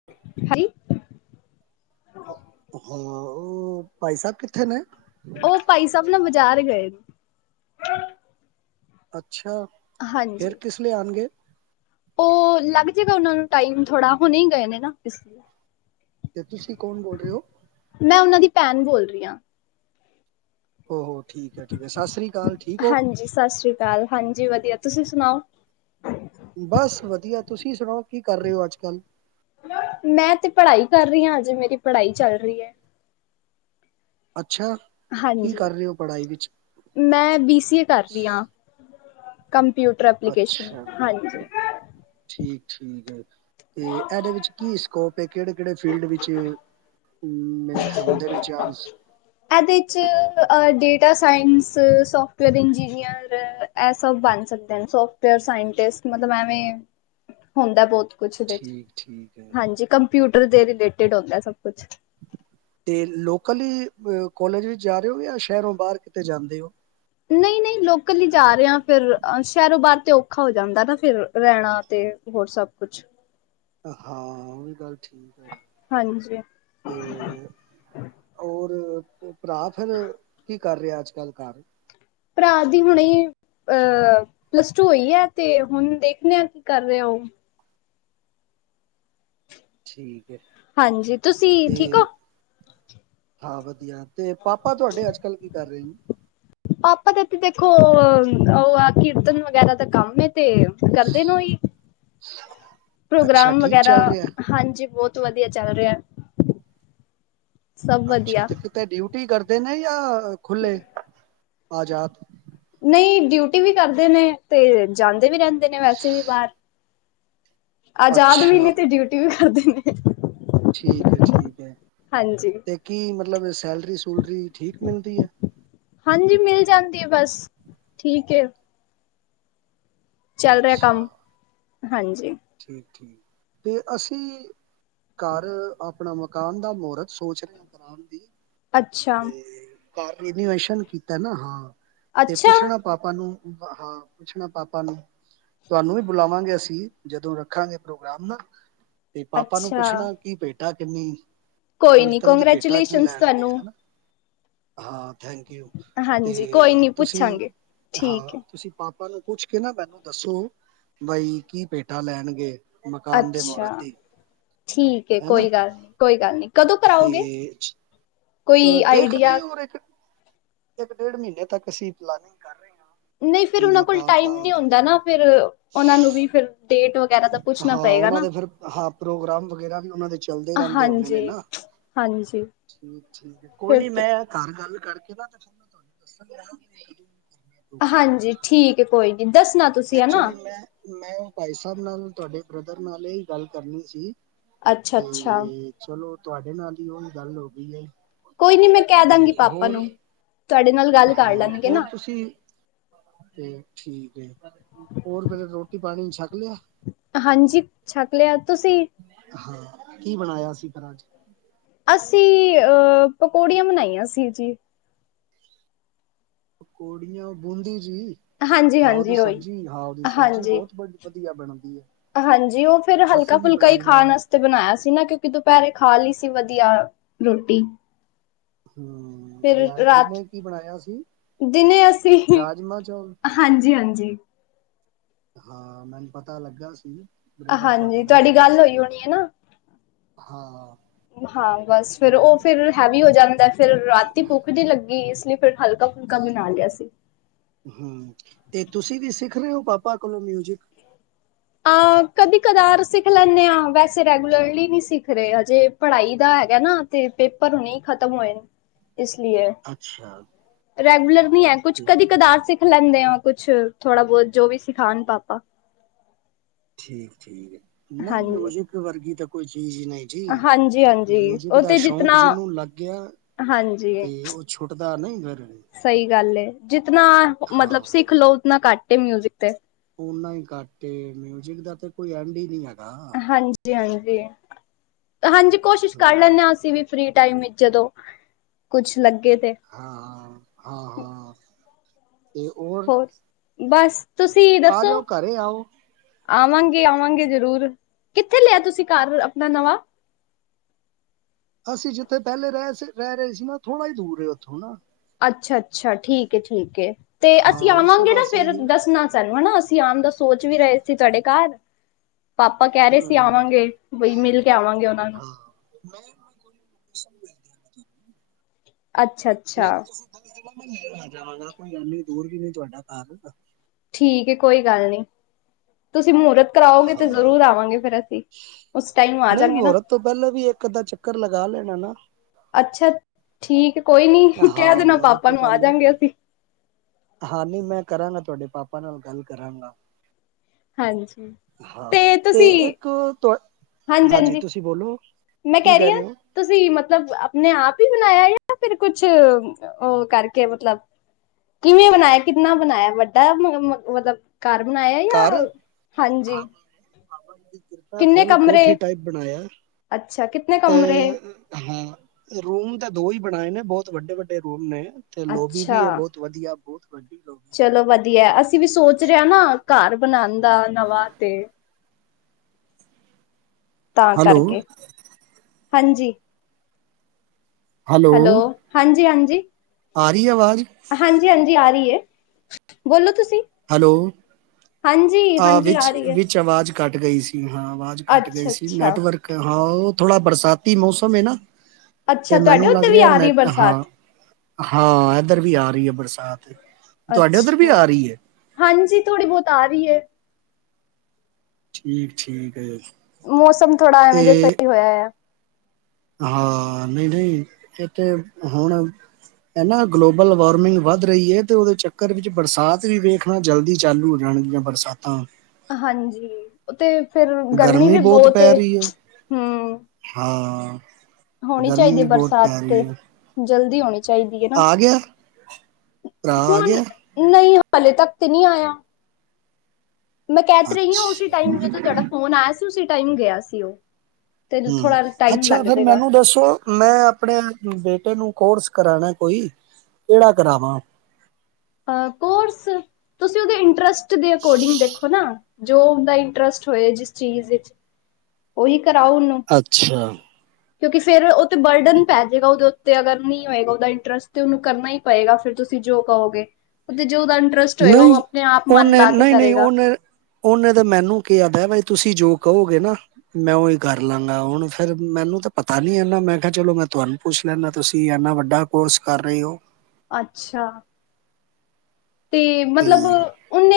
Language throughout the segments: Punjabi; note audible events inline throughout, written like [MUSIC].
[UNINTELLIGIBLE] ਹਾਂ ਉਹ ਭਾਈ ਸਾਹਿਬ ਕਿੱਥੇ ਨੇ ਉਹ ਭਾਈ ਸਾਹਿਬ ਨਾ ਬਾਜ਼ਾਰ ਗਏ ਨੇ ਅੱਛਾ ਫੇਰ ਹਾਂਜੀ ਕਿਸ ਲੇ ਆਨਗੇ ਉਹ ਲੱਗ ਜਾਏਗਾ ਉਹਨਾ ਨੂੰ ਟਾਈਮ ਥੋੜਾ ਹੁਨੇ ਗਏ ਨੇ ਨਾ ਤੇ ਤੁਸੀਂ ਕੌਨ ਬੋਲ ਰਹੇ ਹੋ ਮੈਂ ਉਹਨਾਂ ਦੀ ਭੈਨ ਬੋਲ ਰਹੀ ਹਾਂ ਓਹ ਹੋ ਠੀਕ ਹੈ ਠੀਕ ਹੈ ਸਤਿ ਸ੍ਰੀ ਅਕਾਲ ਠੀਕ ਹੋ ਹਾਂਜੀ ਸਤਿ ਸ੍ਰੀ ਕਾਲ ਹਾਂਜੀ ਵਧੀਆ ਤੁਸੀਂ ਸੁਨਾਓ ਬਸ ਵਧੀਆ ਤੁਸੀਂ ਸੁਨਾਓ ਕੀ ਕਰ ਰਹੇ ਹੋ ਅੱਜ ਕੱਲ੍ਹ ਮੈਂ ਤੇ ਪੜ੍ਹਾਈ ਕਰ ਰਹੀ ਹਾਂ ਅਜੇ ਮੇਰੀ ਪੜ੍ਹਾਈ ਚੱਲ ਰਹੀ ਹੈ ਅੱਛਾ ਕੀ ਹਾਂਜੀ ਕਰ ਰਹੇ ਹੋ ਪੜ੍ਹਾਈ ਵਿੱਚ ਮੈਂ ਬੀ ਸੀ ਏ ਕਰੀ ਹਾਂ ਕੰਪਿਊਟਰ ਐਪਲੀਕੇਸ਼ਨ ਅੱਛਾ ਹਾਂਜੀ ਠੀਕ ਠੀਕ ਐਹਦੇ ਵਿੱਚ ਕੀ ਸਕੋਪ ਏ ਕਿਹੜੇ-ਕਿਹੜੇ ਫੀਲਡ ਵਿੱਚ, ਮੇ ਹੁੰਦੇ ਨੇ ਚਾਂਸ। ਇਹਦੇ 'ਚ ਡੇਟਾ ਸਾਇੰਸ, ਸੋਫਟਵੇਅਰ ਇੰਜਨਅਰ ਇਹ ਸਭ ਬਨ ਸਕਦੇ ਸੋਫਟਵੇਅਰ ਸਾਇਂਟਿਸਟ ਮਤਲਬ ਐਵੇਂ ਹੁੰਦਾ ਬਹੋਤ ਕੁਛ ਓਦੇ ਚ ਠੀਕ ਠੀਕ ਹੈ ਹਾਂਜੀ ਕੰਪਿਊਟਰ ਦੇ ਰਿਲੇਟਿਡ ਹੁੰਦਾ ਸਭ ਕੁਛ ਤੇ ਲੋਕਲ ਈ ਕੋਲੇਜ ਵਿੱਚ ਜਾ ਰਹੇ ਹੋ ਯਾਂ ਸ਼ਹਿਰੋਂ ਬਾਹਰ ਕਿਤੇ ਜਾਂਦੇ ਹੋ ਨਹੀਂ [INAUDIBLE] ਨਹੀਂ ਲੋਕਲ ਹੀ ਜਾ ਰਹੇ ਆ ਫਿਰ ਸ਼ਹਿਰੋ ਬਾਹਰ ਤੇ ਔਖਾ ਹੋ ਜਾਂਦਾ ਨਾ ਫਿਰ ਰਹਿਣਾ ਤੇ ਹੋਰ ਸਭ ਕੁਛ ਹਾਂ ਉਹ ਵੀ ਗੱਲ ਠੀਕ ਏ ਹਾਂਜੀ ਹੋਰ ਭਰਾ ਫਿਰ ਕੀ ਕਰ ਰਿਹਾ ਅੱਜਕੱਲ੍ਹ ਘਰ। ਭਰਾ ਦੀ ਹੁਣੇ ਈ ਅਹ ਪਲੱਸ ਟੂ ਹੋਈ ਹੈ ਤੇ ਹੁਣ ਦੇਖਦੇ ਆ ਕੀ ਕਰ ਰਹੇ ਉਹ। ਠੀਕ ਹੈ। ਹਾਂਜੀ ਤੁਸੀਂ ਤੇ ਠੀਕ ਹੋ? ਹਾਂ ਵਧੀਆ, ਤੇ ਪਾਪਾ ਤੁਹਾਡੇ ਅੱਜ ਕੱਲ੍ਹ ਕੀ ਕਰ ਰਹੇ ਨੇ? ਪਾਪਾ ਤੇ ਤੇ ਦੇਖੋ ਉਹ ਆ ਕੀਰਤਨ ਵਗੈਰਾ ਤਾਂ ਕੰਮ ਐ ਤੇ ਕਰਦੇ ਨੇ ਉਹੀ, ਅੱਛਾ ਪ੍ਰੋਗਰਾਮ ਠੀਕ ਵਗੈਰਾ। ਚੱਲ ਰਿਹਾ ਹਾਂਜੀ ਬਹੁਤ ਵਧੀਆ ਚੱਲ ਰਿਹਾ। ਸਭ ਅੱਛਾ ਵਧੀਆ ਤੇ ਕਿਤੇ ਡਿਊਟੀ ਕਰਦੇ ਨੇ ਜਾਂ ਖੁੱਲੇ, ਆਜ਼ਾਦ? ਨਹੀਂ ਡਿਊਟੀ ਵੀ ਕਰਦੇ ਨੇ, ਤੇ ਜਾਂਦੇ ਵੀ ਰਹਿੰਦੇ ਨੇ ਵੈਸੇ ਵੀ ਬਾਹਰ। ਆਜ਼ਾਦ ਵੀ ਅੱਛਾ ਨੇ ਤੇ ਡਿਊਟੀ ਵੀ ਕਰਦੇ ਨੇ। ਠੀਕ ਹੈ ਠੀਕ ਹੈ, ਹਾਂਜੀ ਤੇ ਕੀ ਮਤਲਬ ਸੈਲਰੀ ਸੁੂਲਰੀ ਠੀਕ ਮਿਲਦੀ ਹੈ? ਹਾਂਜੀ ਮਿਲ ਜਾਂਦੀ ਹੈ ਬਸ, ਠੀਕ ਹੈ। ਚੱਲ ਰਿਹਾ ਅੱਛਾ ਕੰਮ, ਹਾਂਜੀ। ਠੀਕ ਹੈ, ਤੇ ਅਸੀਂ ਘਰ ਆਪਣਾ ਮਕਾਨ ਦਾ ਮਹੂਰਤ ਸੋਚ ਰਿਹਾ ਕਰਾਣ ਦੀ। ਅੱਛਾ ਨੋਵੇਸ਼ਨ ਕੀਤਾ ਨਾ ਹਾਂ, ਤੇ ਅੱਛਾ ਪੁੱਛਣਾ ਪਾਪਾ ਪਾਪਾ ਨੂੰ, ਹਾਂ ਪੁੱਛਣਾ ਪਾਪਾ ਨੂੰ ਤੁਹਾਨੂੰ ਵੀ ਬੁਲਾਵਾਂਗੇ ਅਸੀਂ। ਜਦੋਂ ਰੱਖਾਂਗੇ ਪ੍ਰੋਗਰਾਮ ਨਾ ਤੇ ਪਾਪਾ ਨੂੰ ਅੱਛਾ ਪੁੱਛਣਾ ਕੀ ਭੇਟਾ ਕਿੰਨੀ। ਕੋਈ ਨੀ ਕੀਰਤਨ ਦੀ ਭੇਟਾ ਕੀ ਕੰਗ੍ਰੈਚੂਲੇਸ਼ਨਸ ਲੈਣਗੇ ਤੁਹਾਨੂੰ। ਹਨਾ ਹਾਂ ਥੈਂਕ ਯੂ। ਤੇ ਹਾਂਜੀ ਕੋਈ ਨੀ ਤੁਸੀਂ ਪੁੱਛਾਂਗੇ, ਹਾਂ ਠੀਕ ਹੈ। ਤੁਸੀਂ ਪਾਪਾ ਨੂੰ ਪੁੱਛ ਕੇ ਨਾ ਮੈਨੂੰ ਦੱਸੋ, ਬਾਈ ਕੀ ਭੇਟਾ ਲੈਣਗੇ। ਮਕਾਨ ਦੇ ਅੱਛਾ ਮਹੂਰਤ ਦੀ। ਠੀਕ ਏ ਹੈਨਾ ਕੋਈ ਗੱਲ ਨੀ ਕੋਈ ਗੱਲ ਨੀ ਕਦੋਂ ਤੇ ਕਰਾਓਗੇ? ਕੋਈ ਦੇਖ ਰਹੇ ਆਈਡੀਆ ਆ ਹੋਰ ਇੱਕ ਇੱਕ ਡੇਢ ਮਹੀਨੇ ਤੱਕ ਅਸੀਂ ਪਲਾਨਿੰਗ ਕਰ ਰਹੇ। ਹਾਂ ਨਹੀਂ ਫੇਰ ਕਿ ਉਹਨਾਂ ਕੋਲ ਮਕਾਨ ਦਾ ਟਾਈਮ ਨੀ ਹੁੰਦਾ ਨਾ ਫੇਰ ਉਹਨਾ ਨੂੰ ਵੀ ਫਿਰ ਡੇਟ ਵਗੈਰਾ ਦਾ ਪੁੱਛਣਾ ਹਾਂ ਪਏਗਾ ਉਹਨਾਂ ਨਾ ਦੇ ਫਿਰ ਹਾਂ ਪ੍ਰੋਗਰਾਮ ਵਗੈਰਾ ਵੀ ਉਹਨਾਂ ਦੇ ਚਲਦੇ ਰਹਿੰਦੇ ਹੋਣੇ ਨੇ ਹਾਂਜੀ ਨਾ। ਹਾਂਜੀ ਠੀਕ ਠੀਕ ਕੋਈ ਫਿਰ ਨੀ ਤ- ਮੈਂ ਘਰ ਗੱਲ ਕਰਕੇ ਨਾ, ਤੇ ਫਿਰ ਮੈਂ ਤੁਹਾਨੂੰ ਦੱਸਣ। ਹਾਂਜੀ ਠੀਕ ਹੈ ਕੋਈ ਨੀ ਦੱਸਣਾ। ਤੁਸੀਂ ਹੈ ਨਾ ਐਕਚੁਲੀ ਮੈਂ ਮੈਂ ਬਾਈ ਸਾਹਿਬ ਨਾਲ ਤੁਹਾਡੇ ਬ੍ਰਦਰ ਨਾਲ ਹੀ ਗੱਲ ਕਰਨੀ ਸੀ। ਅੱਛਾ ਅੱਛਾ ਹੂੰ ਚਲੋ ਤੁਹਾਡੇ ਨਾਲ ਹੀ ਹੁਣ ਗੱਲ ਹੋ ਗਈ ਹੈ। ਕੋਈ ਨੀ ਮੈਂ ਕਹਿ ਤੇ ਦਾਂਗੀ ਪਾਪਾ ਹੋਰ ਨੂੰ, ਤੁਹਾਡੇ ਨਾਲ ਗੱਲ ਕਰ ਲੈਣਗੇ ਨਾ। ਤੁਸੀਂ ਹੂੰ ਠੀਕ ਹੈ, ਹੋਰ ਫੇਰ ਰੋਟੀ ਪਾਣੀ ਛਕ ਲਿਆ? ਹਾਂਜੀ। ਛਕ ਲਿਆ। ਤੁਸੀਂ? ਹਾਂ। ਕੀ ਬਣਾਇਆ ਸੀ ਪਰ ਅਜ? ਅਸੀਂ, ਅਹ ਪਕੌੜੀਆਂ, ਬਨਾਈਆਂ ਸੀ, ਜੀ। ਪਕੌੜੀਆਂ ਬੂੰਦੀ ਜੀ। ਹਾਂਜੀ ਹਹ ਉਹਦੀ ਹਾਂਜੀ ਉਹੀ ਸਬਜ਼ੀ, ਹਹ ਉਹਦੀ ਸਬਜ਼ੀ ਹਾਂਜੀ ਬਹੁਤ ਵ- ਵਧੀਆ ਬਣਦੀ ਹੈ। ਹਾਂਜੀ ਉਹ ਫੇਰ ਅਸੀਂ ਵੀ ਹਲਕਾ-ਫੁਲਕਾ ਹੀ ਬਣਾਉਂਦੇ ਖਾਣ ਹਾਂ ਵਾਸ ਤੇ ਬਣਾਇਆ ਸੀ ਨਾ ਕਿਉਂਕਿ ਦੁਪਹਿਰੇ ਖਾ ਲਈ ਸੀ ਵਧੀਆ ਰੋਟੀ। ਫਿਰ ਹੂੰ ਰਾਤ ਦਿਨੇ ਕੀ ਬਣਾਇਆ ਸੀ ਰਾਜਮਾਂ ਚੌਲ? ਹਾਂਜੀ-ਹਾਂਜੀ ਹਾਂ ਮੈਨੂੰ ਪਤਾ ਲੱਗਾ ਸੀ। ਬ੍ਰਦਰ ਤੁਹਾਡਾ ਹਾਂਜੀ ਦੱਸ ਤੁਹਾਡੀ ਰਿਹਾ ਗੱਲ ਸੀ ਹੋਈ ਹੋਣੀ ਹੈ ਨਾ। ਹਾਂ ਹਾਂ ਬਸ ਫੇਰ ਉਹ ਠੀਕ ਹੈ ਫਿਰ ਹੈਵੀ ਹੋ ਜਾਂਦਾ ਫਿਰ ਰਾਤੀ ਭੁੱਖ ਦੀ ਲੱਗੀ ਇਸ ਲਈ ਫਿਰ ਹਲਕਾ-ਫੁਲਕਾ ਬਣਾ ਲਿਆ ਸੀ। ਹੂੰ। ਤੇ ਤੁਸੀਂ ਵੀ ਸਿੱਖ ਰਹੇ ਹੋ? ਪਾਪਾ ਕੋਲੋਂ ਮਿਊਜਿਕ। ਅ ਕਦੀ ਕਦਾਰ, ਸਿੱਖ ਲੈਂਦੇ ਹਾਂ। ਵੈਸੇ ਰੈਗੂਲਰਲੀ ਨੀ, ਸਿੱਖ ਰਹੇ ਹਜੇ। ਪੜਾਈ ਦਾ ਹੈਗਾ ਨਾ। ਤੇ ਪੇਪਰ ਹੁਣੇ ਖਤਮ ਹੋਏ ਨੇ। ਇਸ ਲਈ। ਅੱਛਾ ਰੈਗੂਲਰ ਨਹੀਂ ਹੈ, ਕੁਛ। ਕਦੀ ਠੀਕ ਹੈ ਕਦਾਰ, ਸ- ਲੈਂਦੇ ਆ। ਕੁਛ ਥੋੜਾ ਬਹੁਤ, ਜੋ ਵੀ ਸਿਖਾਉਣ ਪਾਪਾ। ਠੀਕ- ਠੀਕ। ਨਹੀਂ ਹਾਂਜੀ ਮਿਊਜਿਕ ਵਰਗੀ, ਤਾਂ ਕੋਈ ਚੀਜ਼ ਹੀ, ਨਹੀਂ। ਜੀ ਹਾਂਜੀ- ਹਾਂਜੀ। ਮਿਊਜ਼ਿਕ ਉਹ ਦਾ ਤੇ, ਸ਼ੌਂਕ ਜਿਤਨਾ। ਜਿਹਨੂੰ ਹਾਂਜੀ। ਛੁਟਦਾ ਨਹੀਂ, ਫੇਰ। ਸਹੀ ਗੱਲ ਏ। ਜਿਤਨਾ ਮਤਲਬ ਹਾਂ ਸਿੱਖ ਲੋਓ, ਉਤਨਾ ਘੱਟ ਹੈ, ਮਿਊਜਿਕ। ਔਨਾ ਹੀ ਕੱਟ ਹੈ। ਮਿਊਜਿਕ ਦਾ ਤਾਂ, ਕੋਈ ਐਂਡ ਹੀ ਨੀ ਹੈਗਾ। ਹਾਂਜੀ- ਹਾਂਜੀ। ਹਾਂਜੀ, ਕੋਸ਼ਿਸ਼ ਕਰ ਲੈਂਦੇ ਹੂੰ ਹਾਂ। ਅਸੀਂ ਵੀ। ਫ੍ਰਰੀ ਟਾਈਮ ਵਿੱਚ, ਜਦੋਂ ਕੁਛ ਲੱਗੇ ਤੇ। ਹਾਂ- ਹਾਂ, ਹਾਂ। ਤੇ ਹੋਰ? ਬਸ ਤੁਸੀਂ ਦੱਸੋ? ਆਵਾਂਗੇ- ਆਵਾਂਗੇ, ਜ਼ਰੂਰ। ਕਿੱਥੇ ਲਿਆ ਤੁਸੀਂ ਘਰ ਆਪਣਾ ਨਵਾਂ? ਅਸੀਂ ਜਿੱਥੇ ਪਹਿਲੇ, ਰਹਿ, ਰਹਿ ਰਹੇ ਸੀ, ਨਾ। ਥੋੜਾ ਹੀ ਦੂਰ ਹੈ। ਉੱਥੋਂ ਨਾ। ਅੱਛਾ- ਅੱਛਾ, ਠੀਕ ਏ, ਠੀਕ ਏ। ਹਾਂ ਅਸੀਂ ਉਸੇ ਆਵਾਂਗੇ ਨਾ ਪਾਸੇ ਫੇਰ ਹੀ ਹੈ ਦੱਸਣਾ ਸਾਨੂੰ, ਹਨਾ। ਅਸੀ ਆਨ ਦਾ, ਸੋਚ ਵੀ ਰਹੇ ਤੁਹਾਡੇ ਘਰ। ਪਾਪਾ ਕਹਿ ਰਹੇ ਹੂੰ ਸੀ। ਹੂੰ ਆਵਾਂਗੇ, ਬਈ ਮਿਲ ਕੇ ਆਵਾਂਗੇ ਉਹਨਾਂ ਨੂੰ। ਹਾਂ ਮੈਂ [UNINTELLIGIBLE] ਅੱਛਾ। ਨਹੀਂ ਜਾਵਾਂਗਾ, ਕੋਈ ਗੱਲ ਨੀ, ਦੂਰ ਵੀ ਨਹੀਂ ਤੁਹਾਡਾ ਘਰ। ਠੀਕ ਕੋਈ ਗੱਲ ਨਹੀਂ। ਤੁਸੀਂ ਮਹੂਰਤ ਕਰਾਓਗੇ ਤੇ, ਜ਼ਰੂਰ ਹਾਂ ਆਵਾਂਗੇ ਫੇਰ ਅਸੀਂ। ਉਸ ਟਾਈਮ। ਆ ਨਹੀਂ ਜਾਂਗੇ ਨਾ ਮਹਰਤ ਤੋਂ, ਪਹਿਲਾਂ ਵੀ ਇੱਕ- ਅੱਧਾ, ਚੱਕਰ ਲਗਾ ਲੈਣਾ ਨਾ। ਅੱਛਾ, ਠੀਕ ਕੋਈ ਨੀ। ਕਹਿ ਹਾਂ ਦੇਣਾ ਮਹੂਰਤ ਪਾਪਾ ਤੋਂ ਨੂੰ, ਆ ਪਹਿਲੇ ਜਾਂਗੇ ਅਸੀਂ। ਹਾਂ, ਨਹੀਂ ਮੈਂ ਕਰਾਂਗਾ, ਤੁਹਾਡੇ ਪਾਪਾ ਨਾਲ, ਗੱਲ ਕਰਾਂਗਾ। ਹਾਂਜੀ। ਹਾਂ ਤੇ, ਇੱਕ ਤੁ, ਹਾਂਜੀ। ਹਾਂਜੀ-ਹਾਂਜੀ ਤੁਸੀਂ ਬੋਲੋ, ਮੈਂ ਕੀ ਕਹਿ ਰਹੀ ਰਹੇ ਹਾਂ ਹੋ। ਤੁਸੀਂ ਮਤਲਬ, ਆਪਣੇ ਆਪ ਹੀ ਬਣਾਇਆ ਜਾਂ। ਫੇਰ ਕੁਛ, ਉਹ ਕਰਕੇ ਮਤਲਬ। ਕਿਵੇਂ ਬਣਾਇਆ, ਕਿੰਨਾ ਬਣਾਇਆ ਵੱਡਾ, ਮਤਲਬ ਘਰ ਬਣਾਇਆ। ਜਾਂ ਘਰ! ਹਾ ਹਾਂਜੀ ਕਿੰਨੇ ਪੁਰਾ, ਕਮਰੇ ਕੋਠੀ ਟਾਈਪ ਬਣਾਇਆ। ਅੱਛਾ ਕਿਤਨੇ ਤੇ, ਕਮਰੇ ਅ ਹਾਂ। ਰੂਮ ਤਾਂ ਦੋ ਹੀ, ਬਣਾਏ ਨੇ। ਬਹੁਤ ਵੱਡੇ- ਵੱਡੇ, ਰੂਮ ਨੇ। ਤੇ ਲੋਬੀ ਅੱਛਾ ਵੀ ਹੈ, ਬਹੁਤ ਵਧੀਆ, ਬਹੁਤ ਵੱਡੀ ਹੋ। ਚਲੋ ਵਧੀਆ। ਅਸੀਂ ਵੀ ਸੋਚ ਰਹੇ ਹਾਂ ਨਾ। ਘਰ ਬਣਾਉਣ ਦਾ, ਨਵਾਂ ਤੇ। ਤਾਂ ਹੈਲੋ ਕਰਕੇ ਹਾਂਜੀ। ਹੈਲੋ ਹਾਂਜੀ, ਹਾਂਜੀ। ਆ ਰਹੀ ਆਵਾਜ਼ ਹਾਂਜੀ, ਹਾਂਜੀ ਆ ਰਹੀ ਹੈ ਬੋਲੋ ਤੁਸੀਂ ਹੈਲੋ। ਹਾਂਜੀ ਆਹ ਹਾਂਜੀ ਆ ਵਿੱਚ, ਰਹੀ ਹੈ ਵਿੱਚ ਆਵਾਜ਼ ਕੱਟ ਗਈ ਸੀ। ਹਾਂ ਆਵਾਜ਼ ਕੱਟ ਗਈ ਅੱਛਾ ਸੀ। ਅੱਛਾ ਨੈਟਵਰਕ ਹਾਂ ਉਹ, ਥੋੜਾ ਬਰਸਾਤੀ, ਮੌਸਮ ਹੈ ਨਾ। ਤੇ ਅੱਛਾ ਤੁਹਾਡੇ ਮੈਨੂੰ ਲੱਗ ਉੱਤੇ ਵੀ ਰਿਹਾ। ਆ ਰਹੀ ਹੈ ਨੈਟ ਹਾਂ, ਬਰਸਾਤ ਹਾਂ ਇਧਰ ਵੀ ਆ ਰਹੀ ਹੈ, ਬਰਸਾਤ। ਤੁਹਾਡੇ ਉੱਧਰ ਵੀ ਅੱਛਾ। ਆ ਰਹੀ ਹੈ ਹਾਂਜੀ, ਥੋੜੀ ਬਹੁਤ ਆ ਰਹੀ ਹੈ। ਠੀਕ- ਠੀਕ, ਆ। ਮੌਸਮ ਥੋੜਾ, ਐਵੇਂ ਜਿਹਾ, ਸਹੀ ਹੋਇਆ ਆ। ਹਾਂ। ਨਹੀਂ- ਨਹੀਂ, ਇਹ ਤੇ ਹੁਣ। ਇਹ ਨਾ ਗਲੋਬਲ ਵਾਰਮਿੰਗ, ਵੱਧ ਰਹੀ ਹੈ। ਤੇ ਉਹਦੇ ਚੱਕਰ ਵਿੱਚ, ਬਰਸਾਤ ਵੀ ਵੇਖ ਹਾ ਜਲਦੀ, ਚਾਲੂ ਹੋ ਜਾਣ ਗਿਆਂ ਬਰਸਾਤਾਂ। ਹਾਂਜੀ ਉਹ ਤੇ ਫੇਿਰ ਗਰਮੀ ਵੀ ਬਹੁਤ ਪੈ ਏ ਰਹੀ ਹੈ ਹੁ ਹਾਂ। ਹੋਣੀ ਗਰਮੀ ਚਾਹੀਦੀ ਹੈ ਵੀ ਬਹੁਤ ਬਰਸਾਤ ਪੈ ਤੇ ਰਹੀ ਹੈ ਜਲਦੀ ਹੋਣੀ ਚਾਹੀਦੀ ਹੈ ਨਾ ਆ ਗਿਆ ਭਰਾ ਆ ਕੌਣ ਗਿਆ ਨਹੀਂ ਹਾਲੇ ਤੱਕ ਤੇ ਨਹੀਂ ਆਇਆ। ਮੈਂ ਕਹਿ ਤੇ ਰਹੀ ਆ ਉਸ ਅੱਛਾ ਟਾਈਮ ਜਦੋਂ ਤੁਹਾਡਾ ਫੋਨ ਆਇਆ ਸੀ ਉਸ ਟਾਈਮ ਗਿਆ ਸੀ ਉਹ ਤੇ ਹਮ ਥੋੜਾ ਟਾਈਮ ਅੱਛਾ ਲੱਗ ਫੇਿਰ ਜਾਏਗਾ ਮੈਨੂੰ ਦੱਸੋ? ਮੈਂ ਆਪਣੇ ਬੇਟੇ ਨੂੰ ਕੋਰਸ ਕਰਾਉਣਾ ਕੋਈ ਕਿਹੜਾ ਕਰਾਵਾਂ ਅ ਕੋਰਸ ਤੁਸੀਂ ਉਹਦੇ ਇੰਟਰਸਟ ਦੇ ਅਕੋਰਡਿੰਗ ਦੇਖੋ ਨਾ ਜੋ ਉਹਦਾ ਇੰਟਰਸਟ ਹੋਏ ਜਿਸ ਚੀਜ਼ ਵਿੱਚ ਉਓਹੀ ਕਰਾਓ ਉਹਨੂੰ ਅੱਛਾ। ਕਿਉਂਕਿ ਫੇਿਰ ਉਹ ਤੇ ਬਰਡਨ ਹੀ ਪੈ ਜਾਵੇਗਾ ਉਹਦੇ ਉੱਤੇ ਅਗਰ ਨਹੀਂ ਹੋਏਗਾ। ਉਹਦਾ ਇੰਟਰਸਟ ਤੇ ਉਹਨੂੰ ਕਰਨਾ ਹੀ ਪਏਗਾ ਫਿਰ ਤੁਸੀਂ ਜੋ ਕਹੋਗੇ ਤੇ ਜੋ ੳਹਦਾ ਇੰਟਰਸਟ ਹੋਏਗਾ ਉਹ ਨਹੀਂ ਆਪਣੇ ਆਪ ਮਨ ਉਹਨੇ ਲਾ ਕੇ ਨਹੀਂ, ਨਹੀਂ ਕਰੇਗਾ ਉਹਨੇ ਉਹਨੇ ਤਾਂ ਮੈਨੂੰ ਕੀ ਆਖਿਆ ਬਾਈ ਜੋ ਤੁਸੀਂ ਜੋ ਕਹੋਗੇ ਨਾ ਮੈਂ ਉਹੀ ਕਰ ਲਾਂਗਾ ਹੁਣ ਫੇਿਰ ਮੈਨੂੰ ਤਾਂ ਪਤਾ ਨੀ ਹੈਨਾ ਮੈਂ ਕਿਹਾ ਚਲੋ ਮੈਂ ਤੁਹਾਨੂੰ ਪੁੱਛ ਲੈਂਦਾ ਤੁਸੀਂ ਇਨਾ ਵੱਡਾ ਕੋਰਸ ਕਰ ਰਹੇ ਹੋ ਅੱਛਾ। ਤੇ ਮਤਲਬ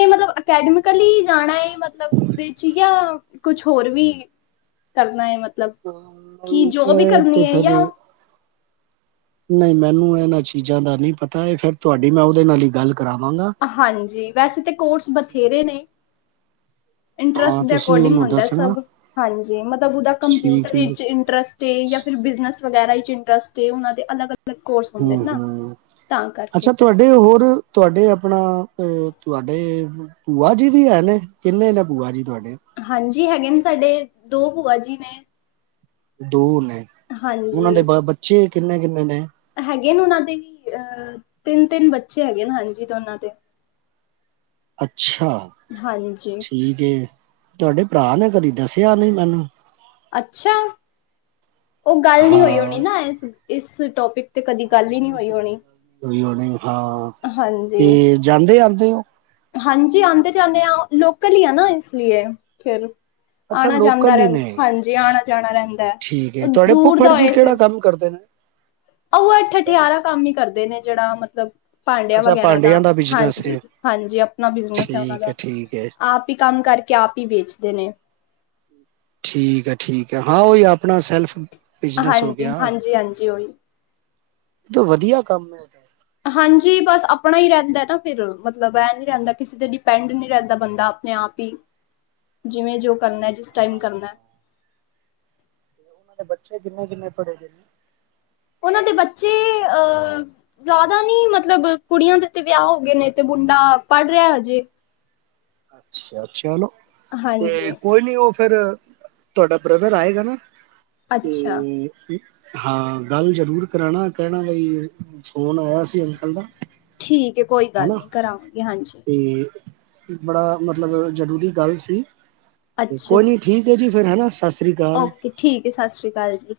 ਮਤਲਬ ਅਕੈਡਮਿਕਲੀ ਜਾਣਾ ਹੈ ਮਤਲਬ ਉਹਦੇ ਚ ਜਾਂ ਕੁਛ ਹੋਰ ਵੀ ਕਰਨਾ ਹੈ ਮਤਲਬ ਕਿ ਨਹੀਂ ਜੋਬ ਵੀ ਇਹ ਕਰਨੀ ਤੇ ਹੈ ਫਿਰ ਜਾਂ ਨਹੀਂ ਮੈਨੂੰ ਇਹਨਾਂ ਚੀਜ਼ਾਂ ਦਾ ਨਹੀਂ ਪਤਾ ਇਹ ਫੇਿਰ ਤੁਹਾਡੀ ਮੈਂ ਉਹਦੇ ਨਾਲ ਹੀ ਗੱਲ ਕਰਾਵਾਂਗਾ। ਹਾਂਜੀ ਵੈਸੇ ਤਾਂ ਕੋਰਸ ਬਥੇਰੇ ਨੇ ਇੰਟਰਸਟ ਹਾਂ ਦੇ ਤੁਸੀਂ ਅਕੋਰਡਿੰਗ ਉਹਨੂੰ ਹੁੰਦਾ ਦੱਸਣਾ ਸਭ ਹਾਂਜੀ ਮਤਲਬ ਉਹਦਾ ਠੀਕ ਕੰਪਿਊਟਰ ਠੀਕ ਵਿੱਚ ਇੰਟਰਸਟ ਸੀ ਜਾਂ ਫਿਰ ਬਿਜਨਸ ਵਗੈਰਾ ਇੰਟਰਸਟ ਉਹਨਾਂ ਦੇ ਅਲੱਗ, ਅਲੱਗ ਕੋਰਸ ਹੁੰਦੇ ਨੇ ਨਾ ਤਾਂ ਕਰਕੇ ਤੇ ਹੋਰ ਤੁਹਾਡੇ ਆਪਣਾ ਤੇ ਤੁਹਾਡੇ ਭੂਆ ਜੀ ਵੀ ਹੈ ਨੇ ਕਿੰਨੇ ਨੇ ਭੂਆ ਜੀ ਤੁਹਾਡੇ ਹਾਂਜੀ ਹੈਗੇ ਨੇ ਸਾਡੇ ਦੋ ਭੂਆ ਜੀ ਨੇ ਦੋ ਨੇ ਉਹਨਾਂ ਹਾਂਜੀ ਦੇ ਬ ਬੱਚੇ ਕਿੰਨੇ ਕਿੰਨੇ ਨੇ ਹੈਗੇ ਨੇ ਉਹਨਾਂ ਦੇ ਵੀ ਅਹ ਤਿੰਨ ਤਿੰਨ ਬੱਚੇ ਹੈਗੇ ਨੇ ਹਾਂਜੀ ਦੋਨਾਂ ਦੇ ਅੱਛਾ ਹਾਂਜੀ ਠੀਕ ਤੁਹਾਡੇ ਭਰਾ ਨੇ ਕਦੀ ਦੱਸਿਆ ਨੀ ਮੈਨੂੰ ਅੱਛਾ ਉਹ ਗੱਲ ਨਹੀਂ ਹੋਈ ਹੋਣੀ ਹਾਂ ਨਾ ਇਸ ਇਸ ਟੋਪਿਕ ਤੇ ਕਦੀ ਗੱਲ ਹੀ ਨਹੀਂ ਹੋ ਹੋਈ ਹੋਣੀ ਉਹਨੇ ਹਾਂ ਹਾਂਜੀ ਤੇ ਜਾਂਦੇ ਆਉਦੇ ਹਾਂਜੀ ਆਉਂਦੇ ਜਾਂਦੇ ਹਾਂ ਲੋਕਲ ਹੀ ਆ ਨਾ ਇਸ ਲਈ ਫਿਰ ਅੱਛਾ ਆਣਾ ਜਾਂਦਾ ਲੋਕਲ ਹੀ ਨੇ ਰਹਿੰਦਾ ਹਾਂਜੀ, ਆਣਾ ਜਾਣਾ ਰਹਿੰਦਾ ਹੈ ਠੀਕ ਹੈ ਉਹ ਤੁਹਾਡੇ ਦੂਰ ਫੁੱਫੜ ਦਾ ਜੀ ਹੋਏ ਕਿਹੜਾ ਫਿਰ ਕੰਮ ਕਰਦੇ ਨੇ, ਆਥ ਦੋਨੋਂ ਅਠਿਆਰਾਂ ਫੁੱਫੜ ਕੰਮ ਜੀ ਹੀ ਕਰਦੇ ਨੇ ਜਿਹੜਾ ਮਤਲਬ, ਭਾਂਡਿਆਂ ਅੱਛਾ ਵਗੈਰਾ ਦਾ ਭਾਂਡਿਆਂ ਬਿਜ਼ਨਸ ਹਾਂਜੀ, ਹੈ ਹਾਂਜੀ ਆਪਣਾ ਬਿਜਨਸ ਹੈ ਉਹਨਾਂ ਠੀਕ ਦਾ ਠੀਕ ਹੈ ਆਪ ਹੀ ਕੰਮ ਕਰਕੇ। ਕ ਹੀ ਵੇਚਦੇ ਨੇ ਠੀਕ ਹੈ ਠੀਕ ਹੈ ਹਾਂ ਉਹੀ ਆਪਣਾ ਸੈਲਫ ਬਿਜ਼ਨਸ ਹੋ ਹਾਂਜੀ, ਗਿਆ ਇਹ ਹਾਂਜੀ ਹਾਂਜੀ ਉਹੀ ਵਧੀਆ ਕੰਮ ਉਹਨਾਂ ਹਾਂਜੀ ਬਸ ਆਪਣਾ ਹੀ ਰਹਿੰਦਾ ਨਾ ਫਿਰ ਮਤਲਬ ਇਹ ਨੀ ਰਹਿੰਦਾ ਕਿਸੇ ਤੇ ਡਿਪੈਂਡ ਨਹੀਂ ਰਹਿੰਦਾ ਬੰਦਾ ਆਪਣੇ ਆਪ ਜਿਵੇਂ ਜੋ ਕਰਨਾ ਜਿਸ ਟਾਈਮ ਕਰਨਾ ਏ ਬੱਚੇ ਕਿੰਨੇ ਕਿੰਨੇ ਪੜ੍ਹੇ ਜੇ ਉਹਨਾਂ ਦੇ ਬੱਚੇ ਅਹ ਜ਼ਿਆਦਾ ਨੀ ਮਤਲਬ ਕੁੜੀਆਂ ਦੇ ਤੇ ਵਿਆਹ ਹੋ ਗਏ ਨੇ ਤੇ ਮੁੰਡਾ ਪੜ ਰਿਹਾ ਹਜੇ ਅੱਛਾ ਅੱਛਾ ਹਨ ਨਾ ਤੇ ਹਾਂਜੀ ਕੋਈ ਨਹੀਂ ਉਹ ਫੇਰ ਤੁਹਾਡਾ ਬ੍ਰਦਰ ਆਏਗਾ ਨਾ ਅੱਛਾ ਤੇ, ਹਾਂ ਗੱਲ ਜ਼ਰੂਰ ਕਰਾਉਣਾ, ਕਹਿਣਾ ਬਈ ਫੋਨ ਆਇਆ ਸੀ ਅੰਕਲ ਦਾ ਠੀਕ ਹੈ, ਕੋਈ ਗੱਲ ਨੀ ਕਰਾਾਂਗੇ ਹਾਂਜੀ। ਕੀ, ਬੜਾ ਮਤਲਬ ਜਰੂਰੀ ਗੱਲ ਸੀ, ਤੇ ਅੱਛਾ ਕੋਈ ਨੀ ਠੀਕ ਹੈ ਜੀ ਫੇਰ ਹਨਾ ਸਤਿ ਸ੍ਰੀ ਅਕਾਲ, ਓਕੇ ਠੀਕ ਹੈ, ਸਤਿ ਸ਼੍ਰੀ ਅਕਾਲ ਜੀ।